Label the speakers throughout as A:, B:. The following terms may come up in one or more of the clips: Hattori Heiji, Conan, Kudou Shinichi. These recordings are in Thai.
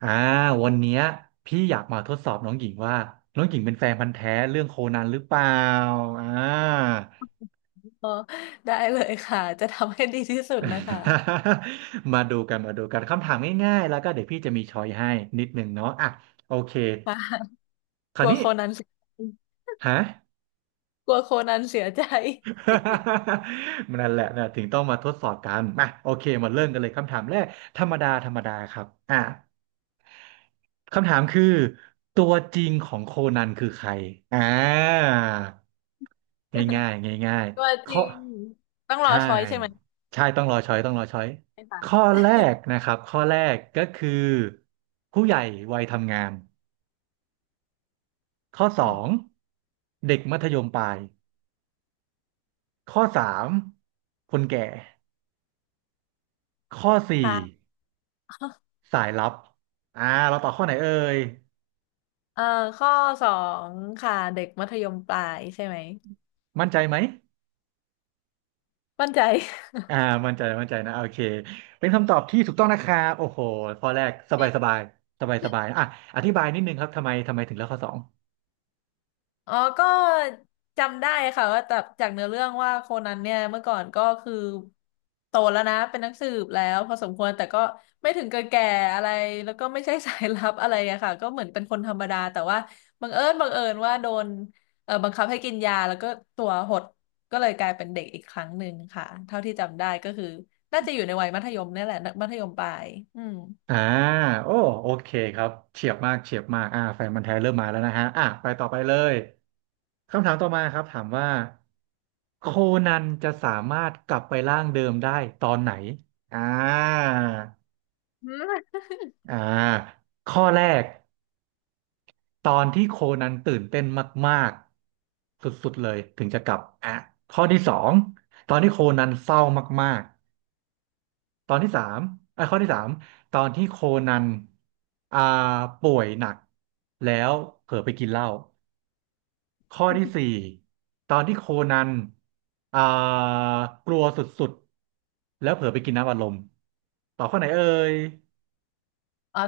A: อ่าวันเนี้ยพี่อยากมาทดสอบน้องหญิงว่าน้องหญิงเป็นแฟนพันธุ์แท้เรื่องโคนันหรือเปล่าอ่า
B: อ๋อได้เลยค่ะจะทำให้ดีที่สุดนะคะ
A: มาดูกันมาดูกันคำถามง่ายๆแล้วก็เดี๋ยวพี่จะมีช้อยให้นิดนึงเนาะอ่ะโอเค
B: ค่ะ
A: ค
B: ก
A: ราว
B: ลัว
A: นี้
B: โคนันเสีย
A: ฮะ
B: กลัวโคนันเสียใจ
A: นั่นแหละนะถึงต้องมาทดสอบกันมาโอเคมาเริ่มกันเลยคำถามแรกธรรมดาธรรมดาครับอ่ะคำถามคือตัวจริงของโคนันคือใครอ่า ง่ายๆง่าย
B: ตัว
A: ๆ
B: จ
A: ข้อ
B: ริงต้องรอ
A: ใช่
B: ช้อยใช่ไหม
A: ใช่ต้องรอช้อยต้องรอช้อย
B: ใช่
A: ข้อ
B: ค่ะ
A: แรกนะครับข้อแรกก็คือผู้ใหญ่วัยทำงานข้อส
B: อื
A: อ
B: ม
A: งเด็กมัธยมปลายข้อสามคนแก่ข้อสี่
B: ค่ะ
A: สายลับอ่าเราตอบข้อไหนเอ่ย
B: เอ่อข้อสองค่ะเด็กมัธยมปลายใช่ไหม
A: มั่นใจไหม
B: มั่นใจ
A: อ่ามั่นใจมั่นใจนะโอเคเป็นคำตอบที่ถูกต้องนะครับโอ้โหข้อแรกสบายสบายสบายสบายอ่ะอธิบายนิดนึงครับทำไมถึงเลือกข้อสอง
B: อ๋อก็จำได้ค่ะว่าจากเนื้อเรื่องว่าโคนันเนี่ยเมื่อก่อนก็คือโตแล้วนะเป็นนักสืบแล้วพอสมควรแต่ก็ไม่ถึงกับแก่อะไรแล้วก็ไม่ใช่สายลับ อะไรอะค่ะก็เหมือนเป็นคนธรรมดาแต่ว่าบังเอิญว่าโดนบังคับให้กินยาแล้วก็ตัวหดก็เลยกลายเป็นเด็กอีกครั้งหนึ่งค่ะเท่าที่จำได้ก็คือน่าจะอยู่ในวัยมัธยมเนี่ยแหละมัธยมปลายอืม
A: อ่าโอ้โอเคครับเฉียบมากเฉียบมากแฟนมันธุ์แท้เริ่มมาแล้วนะฮะอ่ะไปต่อไปเลยคำถามต่อมาครับถามว่าโคนันจะสามารถกลับไปร่างเดิมได้ตอนไหนอ่า
B: อืม
A: อ่าข้อแรกตอนที่โคนันตื่นเต้นมากๆสุดๆเลยถึงจะกลับอ่ะข้อที่สองตอนที่โคนันเศร้ามาก ตอนที่สามอ่ะข้อที่สามตอนที่โคนันอ่าป่วยหนักแล้วเผลอไปกินเหล้าข้อที่สี่ตอนที่โคนันอ่ากลัวสุดๆแล้วเผลอไปกินน้ำอัดลมต่อบข้อไหนเอ่ย
B: อ๋อ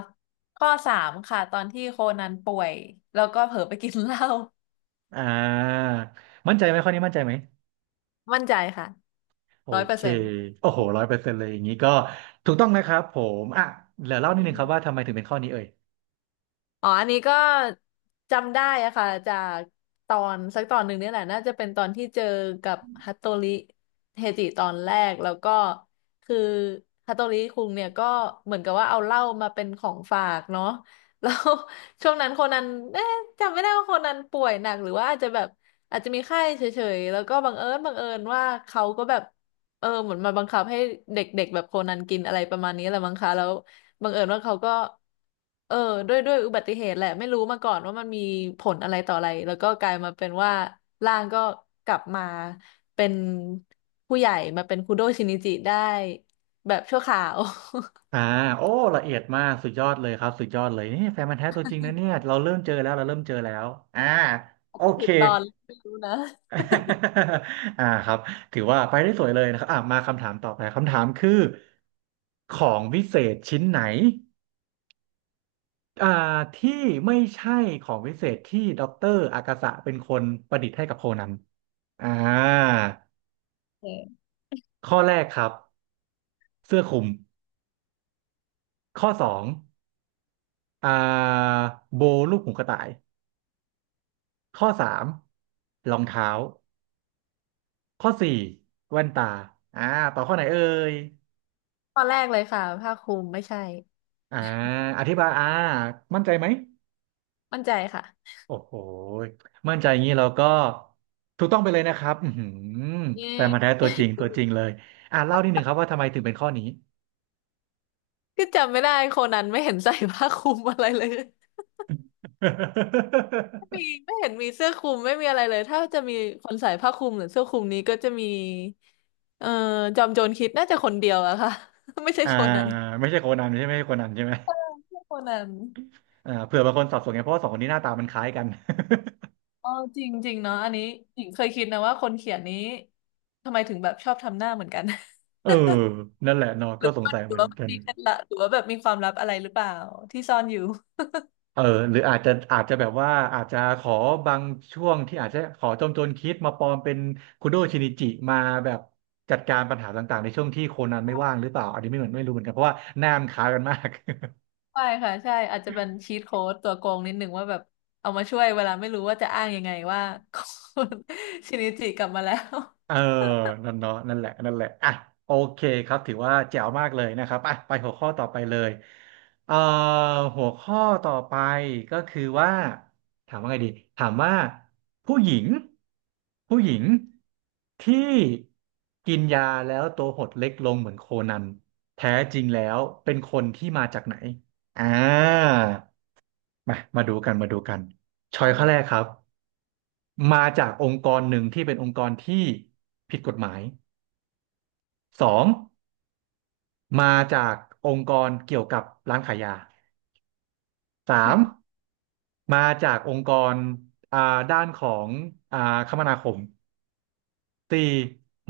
B: ข้อสามค่ะตอนที่โคนันป่วยแล้วก็เผลอไปกินเหล้า
A: อ่ามั่นใจไหมข้อนี้มั่นใจไหม
B: มั่นใจค่ะ
A: โอ
B: ร้อยเปอ
A: เค
B: ร์เซ็นต์
A: โอ้โหร้อยเปอร์เซ็นต์เลยอย่างนี้ก็ถูกต้องนะครับผมอ่ะเดี๋ยวเล่านิ
B: อื
A: ดนึง
B: ม
A: ครับว่าทำไมถึงเป็นข้อนี้เอ่ย
B: อ๋ออันนี้ก็จำได้อะค่ะจากตอนสักตอนหนึ่งเนี่ยแหละน่าจะเป็นตอนที่เจอกับฮัตโตริเฮจิตอนแรกแล้วก็คือฮัตโตริคุงเนี่ยก็เหมือนกับว่าเอาเหล้ามาเป็นของฝากเนาะ แล้ว ช่วงนั้นโคนันเอ๊ะจำไม่ได้ว่าโคนันป่วยหนักหรือว่าอาจจะแบบอาจจะมีไข้เฉยๆแล้วก็บังเอิญว่าเขาก็แบบเออเหมือนมาบังคับให้เด็กๆแบบโคนันกินอะไรประมาณนี้แหละมั้งคะแล้ว บังเอิญว่าเขาก็เออด้วยอุบัติเหตุแหละไม่รู้มาก่อนว่ามันมีผลอะไรต่ออะไรแล้วก็กลายมาเป็นว่าร่างก็กลับมาเป็นผู้ใหญ่มาเป็นคุโดะชินิจิได้แบบชั่วคราว
A: อ่าโอ้ละเอียดมากสุดยอดเลยครับสุดยอดเลยนี่แฟนมันธุ์แท้ตัวจริงนะเนี่ยเราเริ่มเจอแล้วเราเริ่มเจอแล้วอ่า
B: อา
A: โอ
B: จจะ
A: เค
B: ผิดตอนไม่รู้นะ
A: ครับถือว่าไปได้สวยเลยนะครับอ่ามาคำถามต่อไปคำถามคือของวิเศษชิ้นไหนอ่าที่ไม่ใช่ของวิเศษที่ด็อกเตอร์อากาสะเป็นคนประดิษฐ์ให้กับโคนันอ่า
B: เออ
A: ข้อแรกครับเสื้อคลุมข้อสองอ่าโบลูกหูกระต่าย ข้อสามรองเท้าข้อสี่แว่นตาอ่าต่อข้อไหนเอ่ย
B: ตอนแรกเลยค่ะผ้าคลุมไม่ใช่
A: อ่าอธิบายมั่นใจไหม
B: มั่นใจค่ะ
A: โอ้โหมั่นใจอย่างนี้เราก็ถูกต้องไปเลยนะครับอือหือ
B: เย
A: แฟนมาแท้
B: ้
A: ตัวจริงตัวจริงเลยอ่าเล่านิดนึงครับว่าทำไมถึงเป็นข้อนี้
B: คือจำไม่ได้โคนันไม่เห็นใส่ผ้าคลุมอะไรเลย มี ไม่เห็นมีเสื้อคลุมไม่มีอะไรเลยถ้าจะมีคนใส่ผ้าคลุมหรือเสื้อคลุมนี้ก็จะมีเอ่อจอมโจรคิดน่าจะคนเดียวอะค่ะ ไม่ใช่
A: อ่า
B: โคนนั้น
A: ไม่ใช่โคนันใช่ไหมไม่ใช่โคนันใช่ไหม
B: ไม่ใช่โคนนั้น
A: อ่าเผื่อบางคนสับสนไงเพราะว่าสองคนนี้หน้าตามันคล้ายกัน
B: อ๋อจริงจริงเนาะอันนี้หญิงเคยคิดนะว่าคนเขียนนี้ทำไมถึงแบบชอบทำหน้าเหมือนกัน
A: เออนั่นแหละเนาะ
B: ห
A: ก็
B: รือ
A: สง
B: ว่ามัน
A: สัย
B: ห
A: เห
B: รือ
A: มือน
B: ว่ามัน
A: กัน
B: มีเคล็ดลับหรือว่าแบบมีความลับอะไรหรือเปล่าที่ซ่อนอยู่
A: เออหรืออาจจะแบบว่าอาจจะขอบางช่วงที่อาจจะขอจอมโจรคิดมาปลอมเป็นคุโดชินิจิมาแบบจัดการปัญหาต่างๆในช่วงที่โคนันไม่ว่างหรือเปล่าอันนี้ไม่เหมือนไม่รู้เหมือนกันเพราะว่าหน้ามันคล้ายกันมาก
B: ใช่ค่ะใช่อาจจะเป็นชีทโค้ดตัวโกงนิดนึงว่าแบบเอามาช่วยเวลาไม่รู้ว่าจะอ้างยังไงว่า คชินิจิกลับมาแล้ว
A: เออนั่นเนาะนั่นแหละนั่นแหละอ่ะโอเคครับถือว่าแจ๋วมากเลยนะครับอ่ะไปหัวข้อต่อไปเลยเอ่อหัวข้อต่อไปก็คือว่าถามว่าไงดีถามว่าผู้หญิงผู้หญิงที่กินยาแล้วตัวหดเล็กลงเหมือนโคนันแท้จริงแล้วเป็นคนที่มาจากไหนอ่ามามาดูกันมาดูกันช้อยข้อแรกครับมาจากองค์กรหนึ่งที่เป็นองค์กรที่ผิดกฎหมาย สองมาจากองค์กรเกี่ยวกับร้านขายยาสามมาจากองค์กรอ่าด้านของอ่าคมนาคมสี่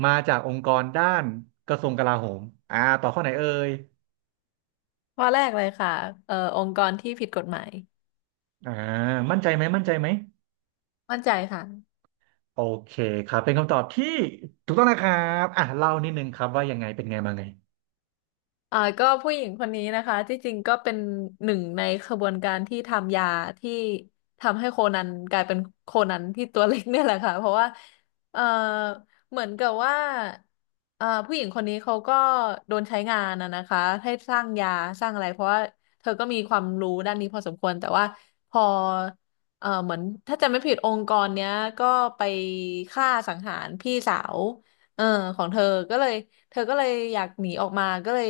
A: มาจากองค์กรด้านกระทรวงกลาโหมอ่าต่อข้อไหนเอ่ย
B: ข้อแรกเลยค่ะองค์กรที่ผิดกฎหมาย
A: อ่ามั่นใจไหมมั่นใจไหม
B: มั่นใจค่ะ
A: โอเคครับเป็นคำตอบที่ถูกต้องนะครับอ่ะเล่านิดนึงครับว่ายังไงเป็นไงมาไง
B: ก็ผู้หญิงคนนี้นะคะที่จริงก็เป็นหนึ่งในขบวนการที่ทำยาที่ทำให้โคนันกลายเป็นโคนันที่ตัวเล็กเนี่ยแหละค่ะเพราะว่าเอ่อเหมือนกับว่าผู้หญิงคนนี้เขาก็โดนใช้งานนะคะให้สร้างยาสร้างอะไรเพราะว่าเธอก็มีความรู้ด้านนี้พอสมควรแต่ว่าพอเออเหมือนถ้าจำไม่ผิดองค์กรเนี้ยก็ไปฆ่าสังหารพี่สาว เออของเธอก็เลยเธอก็เลยอยากหนีออกมาก็เลย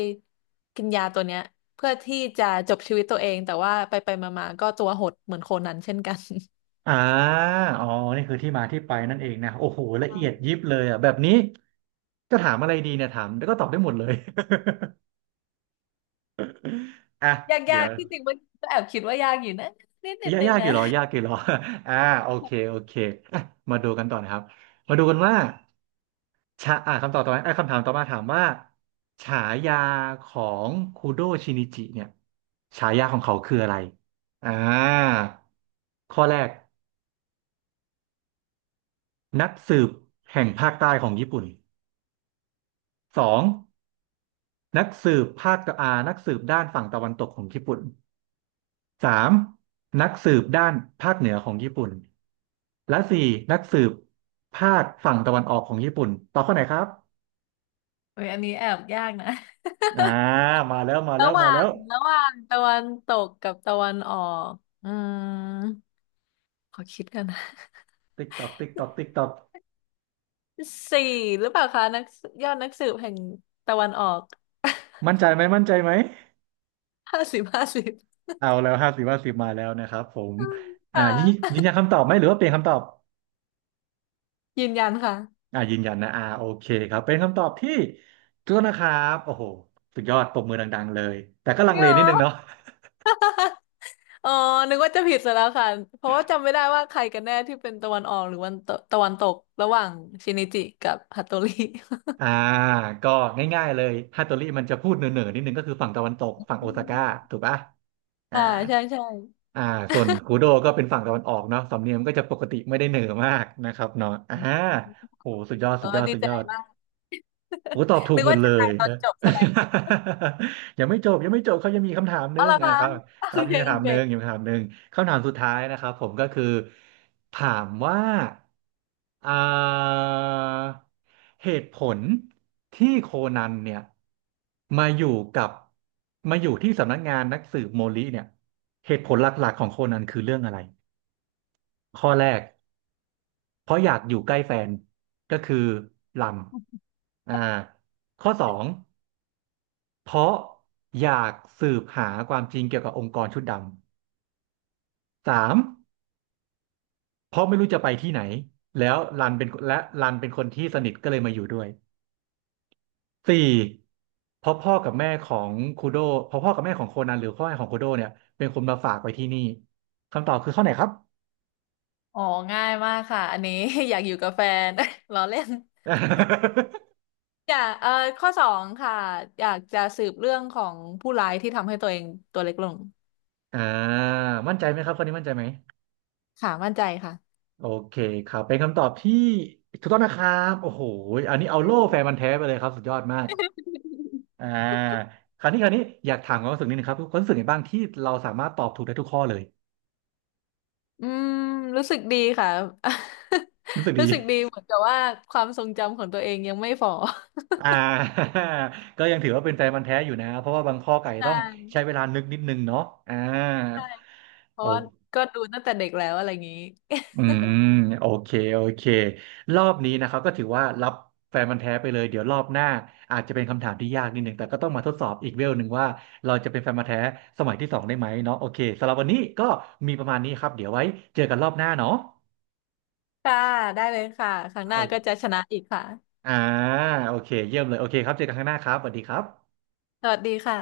B: กินยาตัวเนี้ยเพื่อที่จะจบชีวิตตัวเองแต่ว่าไปไปมามาๆก็ตัวหดเหมือนโคนันเช่นกัน
A: อ่าอ๋อนี่คือที่มาที่ไปนั่นเองนะโอ้โหละเอียดยิ บเลยอ่ะแบบนี้จะถามอะไรดีเนี่ยถามแล้วก็ตอบได้หมดเลย อ่ะ
B: ยาก
A: เดี๋
B: ยา
A: ย
B: ก
A: ว
B: ที่จริงมันก็แอบคิดว่ายากอยู่นะนิด
A: ยาก
B: นึง
A: ยากอ
B: นะ
A: ยู่หรอยากกี่หรอ อ่าโอเคโอเคอ่ะมาดูกันต่อนะครับมาดูกันว่าชาอ่าคำตอบต่อมาไปอ้คำถามต่อมาถามว่าฉายาของคูโดชินิจิเนี่ยฉายาของเขาคืออะไรอ่าข้อแรกนักสืบแห่งภาคใต้ของญี่ปุ่นสองนักสืบภาคตะอานักสืบด้านฝั่งตะวันตกของญี่ปุ่น สามนักสืบด้านภาคเหนือของญี่ปุ่นและสี่นักสืบภาคฝั่งตะวันออกของญี่ปุ่นตอบข้อไหนครับ
B: โอ้ยอันนี้แอบยากนะ
A: อ่ามาแล้วมาแล้
B: ระ
A: ว
B: ห
A: มา
B: ว่า
A: แล้
B: ง
A: ว
B: ระหว่างตะวันตกกับตะวันออกอืมขอคิดกันนะ
A: ติ๊กตอกติ๊กตอกติ๊กตอก
B: สี่หรือเปล่าคะนักยอดนักสืบแห่งตะวันออก
A: มั่นใจไหมมั่นใจไหม
B: 50 50
A: เอาแล้วห้าสิบห้าสิบมาแล้วนะครับผม
B: ค่ะ
A: ยืนนยันคำตอบไหมหรือว่าเปลี่ยนคำตอบ
B: ยืนยันค่ะ
A: ยืนยันนะโอเคครับเป็นคำตอบที่ถูกต้องนะครับโอ้โหสุดยอดปรบมือดังๆเลยแต่ก็
B: จ
A: ลั
B: ริ
A: ง
B: ง
A: เล
B: เหรอ
A: นิดนึงเนาะ
B: อ๋อนึกว่าจะผิดซะแล้วค่ะเพราะว่าจำไม่ได้ว่าใครกันแน่ที่เป็นตะวันออกหรือวันตะตะวันตกระหว่างชินิจิกับฮัตโตริ
A: อ่าก็ง่ายๆเลยฮัตโตริมันจะพูดเหน่อๆนิดนึงก็คือฝั่งตะวันตก ฝั่งโอ
B: อื
A: ซาก้า
B: ม
A: ถูกปะอ่า
B: อ่าใช่ใช่
A: อ่าส่วนคูโดก็เป็นฝั่งตะวันออกเนาะสำเนียงมันก็จะปกติไม่ได้เหน่อมากนะครับเนาะโหสุดยอด
B: เอ
A: สุ
B: อ
A: ดยอด
B: ดี
A: สุด
B: ใจ
A: ยอด
B: มาก
A: โอ้ตอบถูก
B: นึก
A: หมด
B: ว่า
A: เล
B: จะตา
A: ย
B: ยตอ
A: นะ
B: นจบซะแล้ว
A: ยังไม่จบยังไม่จบเขายังมีคำถามหนึ
B: เอา
A: ง
B: ละ
A: อ่ะ
B: ค่ะ
A: ครับ
B: โอ
A: ครับยั
B: เค
A: งมีคำ
B: โอ
A: ถาม
B: เค
A: หนึงยังมีคำถามหนึงคำถามสุดท้ายนะครับผมก็คือถามว่าอ่าเหตุผลที่โคนันเนี่ยมาอยู่กับมาอยู่ที่สำนักงานนักสืบโมริเนี่ยเหตุผลหลักๆของโคนันคือเรื่องอะไร ข้อแรกเพราะอยากอยู่ใกล้แฟนก็คือลำอ่าข้อสองเพราะอยากสืบหาความจริงเกี่ยวกับองค์กรชุดดำสามเพราะไม่รู้จะไปที่ไหนแล้วรันเป็นคนที่สนิทก็เลยมาอยู่ด้วยสี่เพราะพ่อกับแม่ของคูโดเพราะพ่อกับแม่ของโคนันหรือพ่อแม่ของคูโดเนี่ยเป็นคนมาฝากไว้ที่นี่คำตอบคือข้อไหนครับ
B: อ๋อง่ายมากค่ะอันนี้ อยากอยู่กับแฟน ล้อเล่น อยากเออข้อสองค่ะอยากจะสืบเรื่องของผู้ร้ายที่ทำให้ตัวเองตัวเล็กลง
A: อ่ามั่นใจไหมครับข้อนี้มั่นใจไหม
B: ค่ะมั่นใจค่ะ
A: โอเคครับเป็นคำตอบที่ถูกต้องนะครับโอ้โหอันนี้เอา
B: อื
A: โล่แฟนมันธุ์
B: ม
A: แท้ไปเลยครับสุดยอดมากอ่าคราวนี้คราวนี้อยากถามความรู้สึกนิดนึงครับความรู้สึกไงบ้างที่เราสามารถตอบถูกได้ทุกข้อเลย
B: อืมรู้สึกดีค่ะ
A: รู้สึก
B: รู้
A: ดี
B: สึกดีเหมือนกับว่าความทรงจำของตัวเองยังไม่ฝ่อ
A: อ่า ก็ยังถือว่าเป็นแฟนมันธุ์แท้อยู่นะเพราะว่าบางข้อไก่
B: ใช
A: ต้อง
B: ่
A: ใช้เวลานึกนิดนึงเนาะอ่า
B: เพราะว่า
A: โอ
B: ก็ดูตั้งแต่เด็กแล้วอะไรอย่างนี้
A: อืมโอเคโอเครอบนี้นะครับก็ถือว่ารับแฟนมันธุ์แท้ไปเลยเดี๋ยวรอบหน้าอาจจะเป็นคำถามที่ยากนิดหนึ่งแต่ก็ต้องมาทดสอบอีกเวลหนึ่งว่าเราจะเป็นแฟนมันธุ์แท้สมัยที่สองได้ไหมเนาะโอเคสำหรับวันนี้ก็มีประมาณนี้ครับเดี๋ยวไว้เจอกันรอบหน้าเนาะ
B: ค่ะได้เลยค่ะครั้งหน้าก็จะ
A: เอา
B: ชนะอีกค่ะ
A: อ่าโอเคเยี่ยมเลยโอเคครับเจอกันข้างหน้าครับสวัสดีครับ
B: สวัสดีค่ะ